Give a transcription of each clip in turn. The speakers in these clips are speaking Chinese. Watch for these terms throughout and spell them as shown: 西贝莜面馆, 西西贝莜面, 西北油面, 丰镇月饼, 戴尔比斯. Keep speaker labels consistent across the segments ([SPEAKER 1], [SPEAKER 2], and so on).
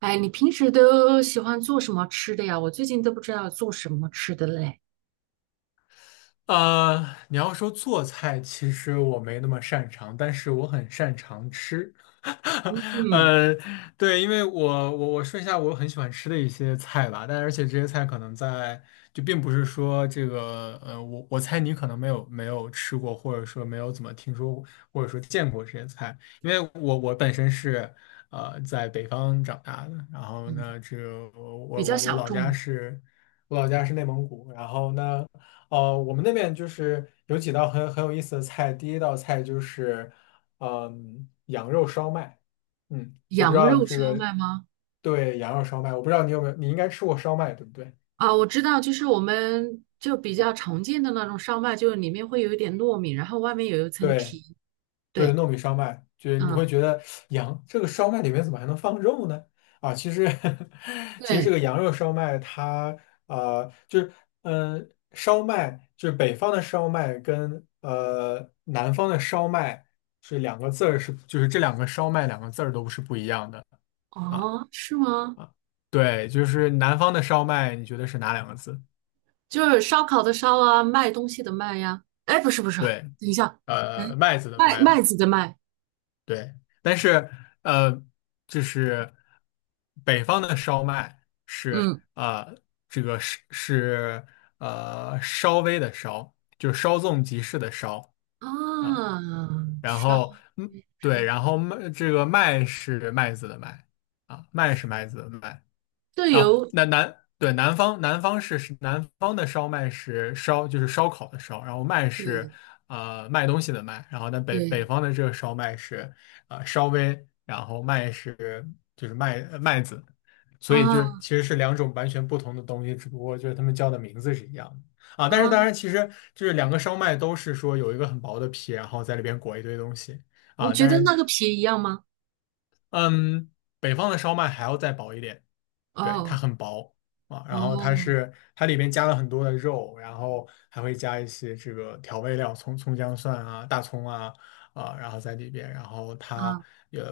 [SPEAKER 1] 哎，你平时都喜欢做什么吃的呀？我最近都不知道做什么吃的嘞。
[SPEAKER 2] 你要说做菜，其实我没那么擅长，但是我很擅长吃。
[SPEAKER 1] 嗯
[SPEAKER 2] 呃，对，因为我说一下我很喜欢吃的一些菜吧，而且这些菜可能在并不是说这个我猜你可能没有吃过，或者说没有怎么听说过，或者说见过这些菜，因为我本身是在北方长大的。然后
[SPEAKER 1] 嗯，
[SPEAKER 2] 呢，这个
[SPEAKER 1] 比
[SPEAKER 2] 我
[SPEAKER 1] 较
[SPEAKER 2] 我我
[SPEAKER 1] 小
[SPEAKER 2] 老家
[SPEAKER 1] 众，
[SPEAKER 2] 是我老家是内蒙古。然后呢，我们那边就是有几道很有意思的菜。第一道菜就是，嗯，羊肉烧麦。嗯，我不知
[SPEAKER 1] 羊
[SPEAKER 2] 道
[SPEAKER 1] 肉
[SPEAKER 2] 这
[SPEAKER 1] 烧
[SPEAKER 2] 个，
[SPEAKER 1] 麦吗？
[SPEAKER 2] 对，羊肉烧麦，我不知道你有没有，你应该吃过烧麦，对不对？
[SPEAKER 1] 啊，我知道，就是我们就比较常见的那种烧麦，就是里面会有一点糯米，然后外面有一层
[SPEAKER 2] 对，
[SPEAKER 1] 皮。
[SPEAKER 2] 对，
[SPEAKER 1] 对，
[SPEAKER 2] 糯米烧麦，就是你
[SPEAKER 1] 嗯，
[SPEAKER 2] 会觉得羊这个烧麦里面怎么还能放肉呢？啊，其实 其实这
[SPEAKER 1] 对，
[SPEAKER 2] 个羊肉烧麦它就是嗯、呃烧麦就是北方的烧麦跟南方的烧麦是两个字儿是就是这两个烧麦两个字儿都是不一样的。啊，
[SPEAKER 1] 哦，是吗？
[SPEAKER 2] 啊，对，就是南方的烧麦你觉得是哪两个字？
[SPEAKER 1] 就是烧烤的烧啊，卖东西的卖呀。哎，不是不是，
[SPEAKER 2] 对，
[SPEAKER 1] 等一下，嗯，
[SPEAKER 2] 麦子的
[SPEAKER 1] 麦
[SPEAKER 2] 麦
[SPEAKER 1] 麦
[SPEAKER 2] 吧。
[SPEAKER 1] 子的麦，
[SPEAKER 2] 对，但是呃，就是北方的烧麦是
[SPEAKER 1] 嗯
[SPEAKER 2] 这个是稍微的稍，就是稍纵即逝的稍。啊，
[SPEAKER 1] 啊，
[SPEAKER 2] 然
[SPEAKER 1] 烧
[SPEAKER 2] 后嗯，对，
[SPEAKER 1] 烧。
[SPEAKER 2] 然后麦这个麦是麦子的麦。啊，麦是麦子的麦。
[SPEAKER 1] 这
[SPEAKER 2] 啊，
[SPEAKER 1] 有
[SPEAKER 2] 那南对南方是南方的烧麦是烧，就是烧烤的烧，然后麦是
[SPEAKER 1] 对
[SPEAKER 2] 卖东西的卖，然后那北北
[SPEAKER 1] 对
[SPEAKER 2] 方的这个烧麦是稍微，然后麦是就是麦子。所以就是
[SPEAKER 1] 啊
[SPEAKER 2] 其实是两种完全不同的东西，只不过就是他们叫的名字是一样的啊。但是
[SPEAKER 1] 啊，
[SPEAKER 2] 当然其实就是两个烧麦都是说有一个很薄的皮，然后在里边裹一堆东西。
[SPEAKER 1] 你
[SPEAKER 2] 啊，
[SPEAKER 1] 觉
[SPEAKER 2] 但
[SPEAKER 1] 得
[SPEAKER 2] 是
[SPEAKER 1] 那个皮一样吗？
[SPEAKER 2] 嗯，北方的烧麦还要再薄一点。对，它
[SPEAKER 1] 哦
[SPEAKER 2] 很薄。啊，然后它
[SPEAKER 1] 哦
[SPEAKER 2] 是它里面加了很多的肉，然后还会加一些这个调味料，葱、葱姜蒜啊、大葱啊。啊，然后在里边，然后它
[SPEAKER 1] 啊
[SPEAKER 2] 也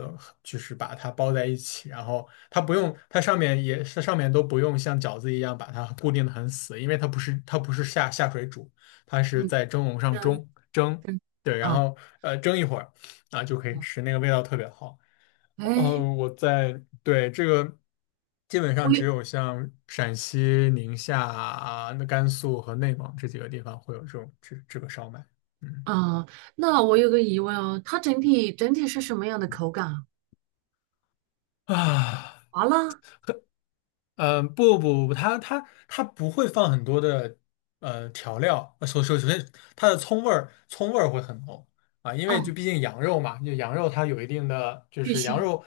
[SPEAKER 2] 就是把它包在一起，然后它不用，它上面也是上面都不用像饺子一样把它固定的很死，因为它不是下水煮，它是
[SPEAKER 1] 嗯，
[SPEAKER 2] 在蒸笼上
[SPEAKER 1] 跟
[SPEAKER 2] 蒸蒸。
[SPEAKER 1] 跟
[SPEAKER 2] 对，然
[SPEAKER 1] 啊
[SPEAKER 2] 后蒸一会儿啊，就可以
[SPEAKER 1] 啊，
[SPEAKER 2] 吃，那个味道特别好。
[SPEAKER 1] 哎，
[SPEAKER 2] 嗯，我在，对，这个基本
[SPEAKER 1] 我
[SPEAKER 2] 上只
[SPEAKER 1] 有
[SPEAKER 2] 有像陕西、宁夏啊、那甘肃和内蒙这几个地方会有这种这个烧麦。嗯。
[SPEAKER 1] 啊，那我有个疑问哦，它整体是什么样的口感啊？
[SPEAKER 2] 啊。
[SPEAKER 1] 麻辣
[SPEAKER 2] 嗯，不不不，它不会放很多的调料。首先它的葱味儿会很浓。啊，因为就
[SPEAKER 1] 啊，
[SPEAKER 2] 毕竟羊肉嘛，就羊肉它有一定的就
[SPEAKER 1] 巨
[SPEAKER 2] 是羊
[SPEAKER 1] 腥，
[SPEAKER 2] 肉，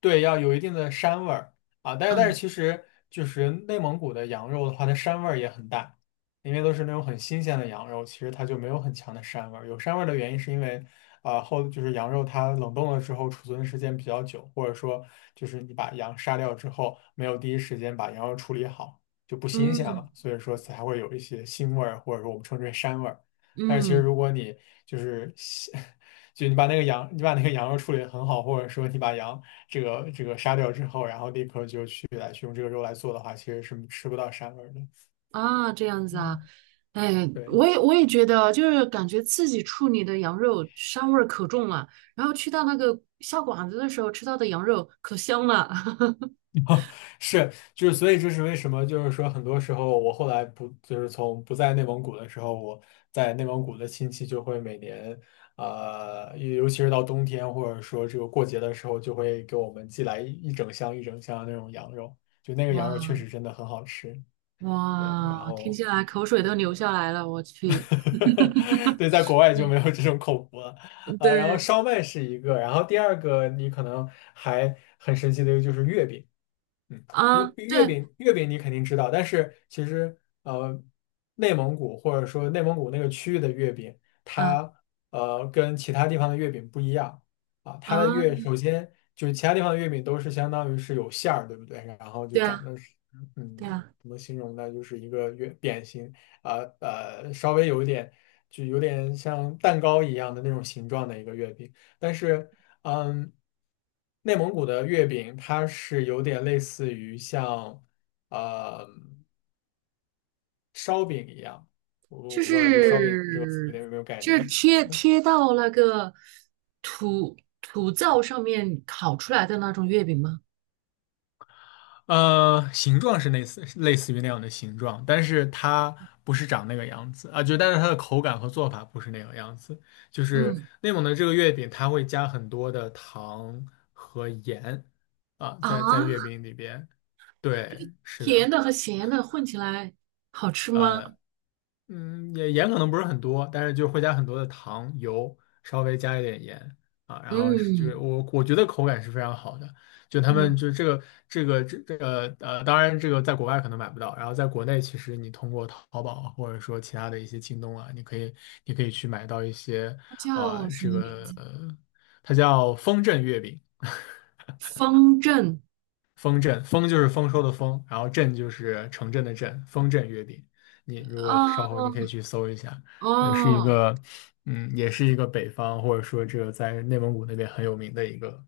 [SPEAKER 2] 对，要有一定的膻味儿。啊，但是
[SPEAKER 1] 嗯
[SPEAKER 2] 其实就是内蒙古的羊肉的话，它膻味儿也很大。因为都是那种很新鲜的羊肉，其实它就没有很强的膻味儿。有膻味儿的原因是因为啊、就是羊肉它冷冻了之后储存的时间比较久，或者说就是你把羊杀掉之后没有第一时间把羊肉处理好，就不新鲜
[SPEAKER 1] 嗯
[SPEAKER 2] 了，所以说才会有一些腥味儿，或者说我们称之为膻味儿。但是其实
[SPEAKER 1] 嗯
[SPEAKER 2] 如果你就是西 就你把那个羊，你把那个羊肉处理得很好，或者说你把羊这个杀掉之后，然后立刻就去来去用这个肉来做的话，其实是吃不到膻味儿的。
[SPEAKER 1] 啊，这样子啊，
[SPEAKER 2] 嗯，
[SPEAKER 1] 哎，
[SPEAKER 2] 对。
[SPEAKER 1] 我也觉得啊，就是感觉自己处理的羊肉膻味儿可重了，然后去到那个下馆子的时候吃到的羊肉可香了，
[SPEAKER 2] 是，就是，所以这是为什么？就是说，很多时候我后来不，就是从不在内蒙古的时候，我在内蒙古的亲戚就会每年，尤其是到冬天或者说这个过节的时候，就会给我们寄来一整箱一整箱的那种羊肉，就那个羊肉确
[SPEAKER 1] 哇
[SPEAKER 2] 实真的很好吃。对，然
[SPEAKER 1] 哇，听
[SPEAKER 2] 后，
[SPEAKER 1] 起来口水都流
[SPEAKER 2] 嗯，
[SPEAKER 1] 下来了，我去，
[SPEAKER 2] 对，在国外就
[SPEAKER 1] 嗯，
[SPEAKER 2] 没有这种口福了。然后
[SPEAKER 1] 对
[SPEAKER 2] 烧麦是一个，然后第二个你可能还很神奇的一个就是月饼。嗯，
[SPEAKER 1] 啊，
[SPEAKER 2] 月
[SPEAKER 1] 对，
[SPEAKER 2] 饼月饼你肯定知道，但是其实呃，内蒙古或者说内蒙古那个区域的月饼，
[SPEAKER 1] 嗯
[SPEAKER 2] 它跟其他地方的月饼不一样。啊，它
[SPEAKER 1] 啊，
[SPEAKER 2] 的月，首先就是其他地方的月饼都是相当于是有馅儿，对不对？然后就
[SPEAKER 1] 对
[SPEAKER 2] 长
[SPEAKER 1] 啊，
[SPEAKER 2] 得是
[SPEAKER 1] 对
[SPEAKER 2] 嗯，
[SPEAKER 1] 啊，
[SPEAKER 2] 怎么形容呢？就是一个月扁形。啊，稍微有一点就有点像蛋糕一样的那种形状的一个月饼，但是。嗯，内蒙古的月饼它是有点类似于像呃烧饼一样，我
[SPEAKER 1] 就
[SPEAKER 2] 我不知道你对烧饼这个词
[SPEAKER 1] 是
[SPEAKER 2] 有没有概
[SPEAKER 1] 就是
[SPEAKER 2] 念？
[SPEAKER 1] 贴贴到那个土灶上面烤出来的那种月饼吗？
[SPEAKER 2] 形状是类似于那样的形状，但是它不是长那个样子啊，就但是它的口感和做法不是那个样子。就是
[SPEAKER 1] 嗯
[SPEAKER 2] 内蒙的这个月饼，它会加很多的糖和盐。啊，在月
[SPEAKER 1] 啊，
[SPEAKER 2] 饼里边。对，是
[SPEAKER 1] 甜
[SPEAKER 2] 的。
[SPEAKER 1] 的和咸的混起来好吃吗？
[SPEAKER 2] 嗯，也盐可能不是很多，但是就会加很多的糖、油，稍微加一点盐。啊，然后是就是
[SPEAKER 1] 嗯
[SPEAKER 2] 我觉得口感是非常好的。就他们
[SPEAKER 1] 嗯，
[SPEAKER 2] 就这个这个当然这个在国外可能买不到，然后在国内其实你通过淘宝啊或者说其他的一些京东啊，你可以你可以去买到一些。
[SPEAKER 1] 它
[SPEAKER 2] 啊、
[SPEAKER 1] 叫
[SPEAKER 2] 呃
[SPEAKER 1] 什
[SPEAKER 2] 这
[SPEAKER 1] 么名
[SPEAKER 2] 个
[SPEAKER 1] 字？
[SPEAKER 2] 呃它叫风筝月饼。
[SPEAKER 1] 方正
[SPEAKER 2] 丰镇，丰就是丰收的丰，然后镇就是城镇的镇，丰镇月饼。你如果稍后
[SPEAKER 1] 啊
[SPEAKER 2] 你可以去搜一下，也是一
[SPEAKER 1] 哦，
[SPEAKER 2] 个，嗯，也是一个北方或者说这个在内蒙古那边很有名的一个，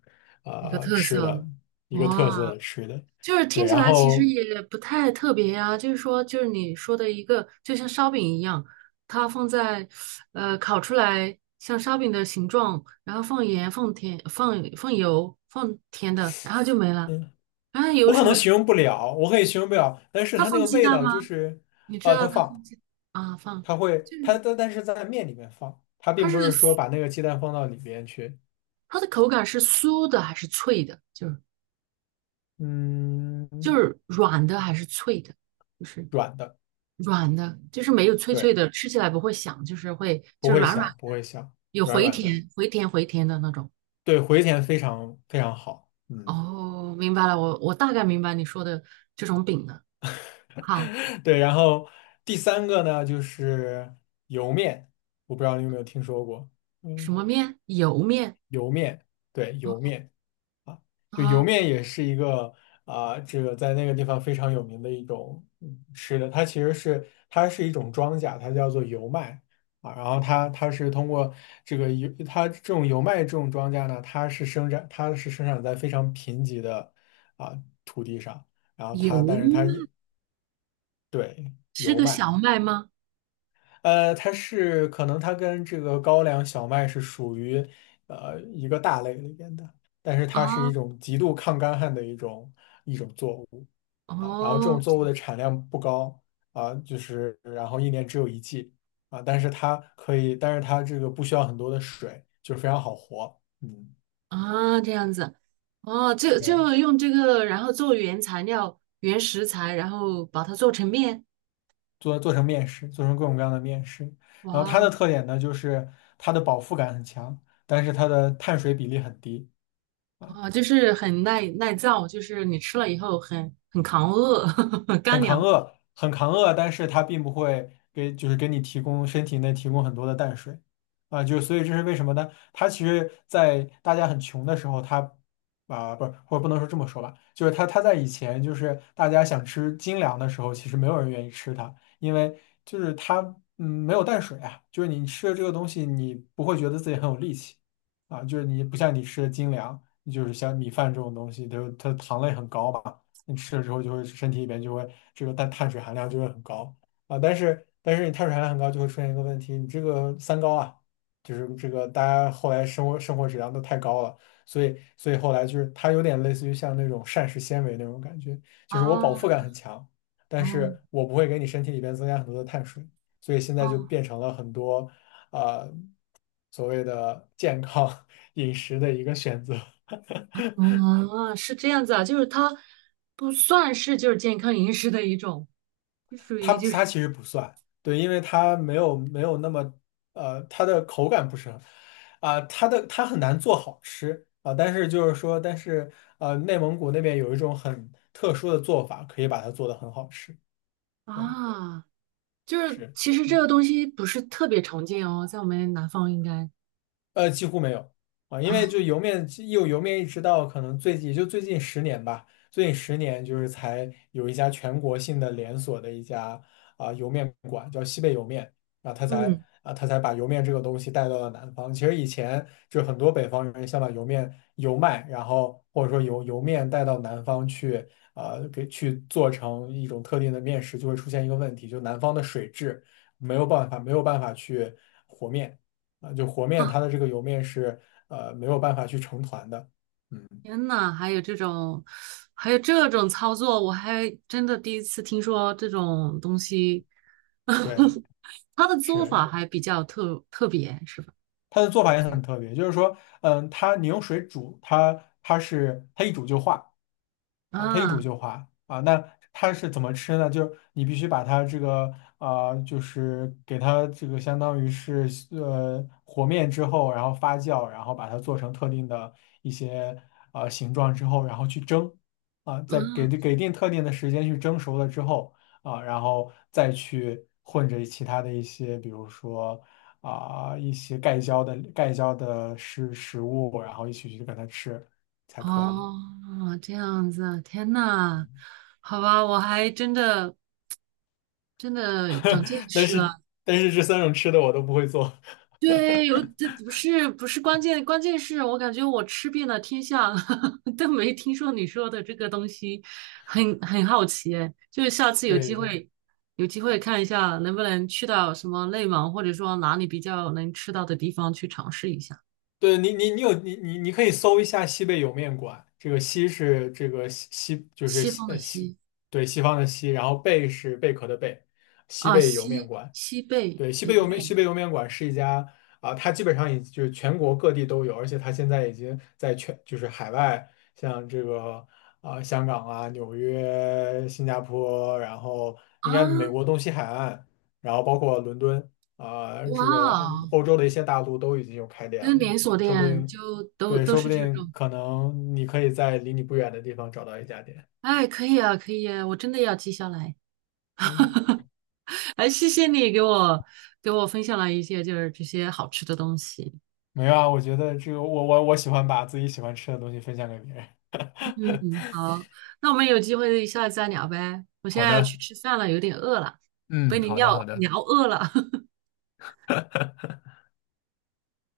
[SPEAKER 1] 一个特
[SPEAKER 2] 吃
[SPEAKER 1] 色
[SPEAKER 2] 的，一个
[SPEAKER 1] 哇。
[SPEAKER 2] 特色的吃的。
[SPEAKER 1] 就是
[SPEAKER 2] 对，
[SPEAKER 1] 听起
[SPEAKER 2] 然
[SPEAKER 1] 来其实
[SPEAKER 2] 后，
[SPEAKER 1] 也不太特别呀，就是说，就是你说的一个，就像烧饼一样，它放在，烤出来像烧饼的形状，然后放盐、放甜、放油、放甜的，然后就没了。
[SPEAKER 2] 嗯，
[SPEAKER 1] 然后有
[SPEAKER 2] 我可
[SPEAKER 1] 什
[SPEAKER 2] 能
[SPEAKER 1] 么？
[SPEAKER 2] 形容不了，我可以形容不了，但是
[SPEAKER 1] 它
[SPEAKER 2] 它那
[SPEAKER 1] 放
[SPEAKER 2] 个
[SPEAKER 1] 鸡
[SPEAKER 2] 味
[SPEAKER 1] 蛋
[SPEAKER 2] 道
[SPEAKER 1] 吗？
[SPEAKER 2] 就是，
[SPEAKER 1] 你知道
[SPEAKER 2] 它
[SPEAKER 1] 它放
[SPEAKER 2] 放，
[SPEAKER 1] 鸡啊？放，
[SPEAKER 2] 它会，
[SPEAKER 1] 就
[SPEAKER 2] 它
[SPEAKER 1] 是
[SPEAKER 2] 但但是在面里面放，它
[SPEAKER 1] 它
[SPEAKER 2] 并不是说
[SPEAKER 1] 是
[SPEAKER 2] 把那个鸡蛋放到里边去，
[SPEAKER 1] 它的口感是酥的还是脆的？就是
[SPEAKER 2] 嗯，
[SPEAKER 1] 就是软的还是脆的？就是。
[SPEAKER 2] 软的。
[SPEAKER 1] 软的，就是没有脆脆
[SPEAKER 2] 对。
[SPEAKER 1] 的，吃起来不会响，就是会
[SPEAKER 2] 不
[SPEAKER 1] 就是
[SPEAKER 2] 会
[SPEAKER 1] 软软
[SPEAKER 2] 响，
[SPEAKER 1] 的，
[SPEAKER 2] 不会响，
[SPEAKER 1] 有
[SPEAKER 2] 软
[SPEAKER 1] 回
[SPEAKER 2] 软的，
[SPEAKER 1] 甜回甜回甜的那种。
[SPEAKER 2] 对，回填非常非常好，嗯，
[SPEAKER 1] 哦，明白了，我大概明白你说的这种饼了。好，
[SPEAKER 2] 对。然后第三个呢，就是油面，我不知道你有没有听说过，
[SPEAKER 1] 什
[SPEAKER 2] 嗯，
[SPEAKER 1] 么面？油面
[SPEAKER 2] 油面，对，油面。啊，就油
[SPEAKER 1] 啊，
[SPEAKER 2] 面也是一个这个在那个地方非常有名的一种嗯吃的，它其实是它是一种庄稼，它叫做油麦。啊，然后它它是通过这个油，它这种油麦这种庄稼呢，它是生长它是生长在非常贫瘠的啊、土地上，然后
[SPEAKER 1] 油
[SPEAKER 2] 它但
[SPEAKER 1] 面
[SPEAKER 2] 是它也对
[SPEAKER 1] 是
[SPEAKER 2] 油
[SPEAKER 1] 个
[SPEAKER 2] 麦。
[SPEAKER 1] 小麦吗？
[SPEAKER 2] 它是可能它跟这个高粱小麦是属于一个大类里边的，但是
[SPEAKER 1] 啊，
[SPEAKER 2] 它是一种极度抗干旱的一种作物。啊，然后这种
[SPEAKER 1] 哦
[SPEAKER 2] 作物的产量不高。啊，就是然后一年只有一季。啊，但是它可以，但是它这个不需要很多的水，就是非常好活。嗯，
[SPEAKER 1] 啊，这样子，哦，就
[SPEAKER 2] 对，
[SPEAKER 1] 就用这个，然后做原材料、原食材，然后把它做成面。
[SPEAKER 2] 做成面食，做成各种各样的面食。
[SPEAKER 1] 哇
[SPEAKER 2] 然后它的
[SPEAKER 1] 哦！
[SPEAKER 2] 特点呢，就是它的饱腹感很强，但是它的碳水比例很低。啊。
[SPEAKER 1] 啊，就是很耐造，就是你吃了以后很扛饿，干
[SPEAKER 2] 很扛
[SPEAKER 1] 粮。
[SPEAKER 2] 饿，很扛饿，但是它并不会给，就是给你提供身体内提供很多的淡水。啊，就所以这是为什么呢？它其实，在大家很穷的时候，不是，或者不能说这么说吧。就是它在以前，就是大家想吃精粮的时候，其实没有人愿意吃它。因为就是它没有淡水啊。就是你吃了这个东西，你不会觉得自己很有力气啊。就是你不像你吃的精粮，就是像米饭这种东西，就是它糖类很高吧。你吃了之后就会身体里边就会这个碳水含量就会很高啊。但是你碳水含量很高就会出现一个问题，你这个三高啊。就是这个大家后来生活质量都太高了。所以后来就是它有点类似于像那种膳食纤维那种感觉。就是我饱腹
[SPEAKER 1] 哦
[SPEAKER 2] 感很强，但
[SPEAKER 1] 哦
[SPEAKER 2] 是我不会给你身体里边增加很多的碳水。所以现在就
[SPEAKER 1] 哦，
[SPEAKER 2] 变成了很多啊、呃所谓的健康 饮食的一个选择。
[SPEAKER 1] 嗯，是这样子啊，就是它不算是就是健康饮食的一种，就属
[SPEAKER 2] 它
[SPEAKER 1] 于就
[SPEAKER 2] 它
[SPEAKER 1] 是
[SPEAKER 2] 其实不算。对，因为它没有那么它的口感不是很它很难做好吃但是就是说，但是内蒙古那边有一种很特殊的做法，可以把它做的很好吃。对，
[SPEAKER 1] 啊，就是
[SPEAKER 2] 是。
[SPEAKER 1] 其实这个东西不是特别常见哦，在我们南方应该
[SPEAKER 2] 几乎没有啊。因为就
[SPEAKER 1] 啊，
[SPEAKER 2] 油面，有油面一直到可能最近，也就最近十年吧。最近十年就是才有一家全国性的连锁的一家油面馆，叫西北油面啊。他才
[SPEAKER 1] 嗯
[SPEAKER 2] 啊他才把油面这个东西带到了南方。其实以前就很多北方人想把油面油麦，然后或者说油面带到南方去给去做成一种特定的面食，就会出现一个问题。就南方的水质没有办法去和面。就和面它的这个油面是没有办法去成团的。嗯，
[SPEAKER 1] 天呐，还有这种，还有这种操作，我还真的第一次听说这种东西。
[SPEAKER 2] 对，
[SPEAKER 1] 它的做
[SPEAKER 2] 是
[SPEAKER 1] 法还比较特别，是吧？
[SPEAKER 2] 它的做法也很特别。就是说，它你用水煮它，它一煮就化。啊，它一煮
[SPEAKER 1] 啊
[SPEAKER 2] 就化啊。那它是怎么吃呢？就是你必须把它这个就是给它这个相当于是和面之后，然后发酵，然后把它做成特定的一些形状之后，然后去蒸啊。再给
[SPEAKER 1] 嗯
[SPEAKER 2] 给定特定的时间去蒸熟了之后啊，然后再去混着其他的一些，比如说。啊，一些盖浇的食物，然后一起去跟它吃才可以。
[SPEAKER 1] 哦，这样子啊，天呐，好吧，我还真的真的长见
[SPEAKER 2] 但
[SPEAKER 1] 识
[SPEAKER 2] 是
[SPEAKER 1] 了。
[SPEAKER 2] 但是这三种吃的我都不会做。
[SPEAKER 1] 对，有这不是关键，关键是我感觉我吃遍了天下，都没听说你说的这个东西，很好奇哎，就是下次有机
[SPEAKER 2] 对
[SPEAKER 1] 会有机会看一下，能不能去到什么内蒙，或者说哪里比较能吃到的地方去尝试一下。
[SPEAKER 2] 对，你你你有你你你可以搜一下西贝莜面馆。这个西是这个西就是
[SPEAKER 1] 西
[SPEAKER 2] 西
[SPEAKER 1] 方的
[SPEAKER 2] 西
[SPEAKER 1] 西
[SPEAKER 2] 对西方的西。然后贝是贝壳的贝，西
[SPEAKER 1] 啊，
[SPEAKER 2] 贝莜面
[SPEAKER 1] 西
[SPEAKER 2] 馆。
[SPEAKER 1] 西贝
[SPEAKER 2] 对，西北
[SPEAKER 1] 莜
[SPEAKER 2] 莜面
[SPEAKER 1] 面
[SPEAKER 2] 西北莜面馆是一家它基本上已就是全国各地都有。而且它现在已经在全就是海外，像这个香港纽约、新加坡，然后
[SPEAKER 1] 啊，
[SPEAKER 2] 应该美国东西海岸，然后包括伦敦
[SPEAKER 1] 哇
[SPEAKER 2] 这个
[SPEAKER 1] 哦，
[SPEAKER 2] 欧洲的一些大陆都已经有开店
[SPEAKER 1] 跟
[SPEAKER 2] 了
[SPEAKER 1] 连锁
[SPEAKER 2] 啊，说不
[SPEAKER 1] 店
[SPEAKER 2] 定
[SPEAKER 1] 就都
[SPEAKER 2] 对，
[SPEAKER 1] 都
[SPEAKER 2] 说
[SPEAKER 1] 是
[SPEAKER 2] 不
[SPEAKER 1] 这
[SPEAKER 2] 定
[SPEAKER 1] 种，
[SPEAKER 2] 可能你可以在离你不远的地方找到一家店。
[SPEAKER 1] 哎，可以啊，可以啊，我真的要记下来。
[SPEAKER 2] 嗯，
[SPEAKER 1] 哎，谢谢你给我给我分享了一些就是这些好吃的东西。
[SPEAKER 2] 没有啊，我觉得这个我喜欢把自己喜欢吃的东西分享给别人。
[SPEAKER 1] 嗯，好，那我们有机会下次再聊呗。我现
[SPEAKER 2] 好
[SPEAKER 1] 在要去
[SPEAKER 2] 的。
[SPEAKER 1] 吃饭了，有点饿了，被
[SPEAKER 2] 嗯，
[SPEAKER 1] 你
[SPEAKER 2] 好的好
[SPEAKER 1] 聊
[SPEAKER 2] 的，
[SPEAKER 1] 聊饿了。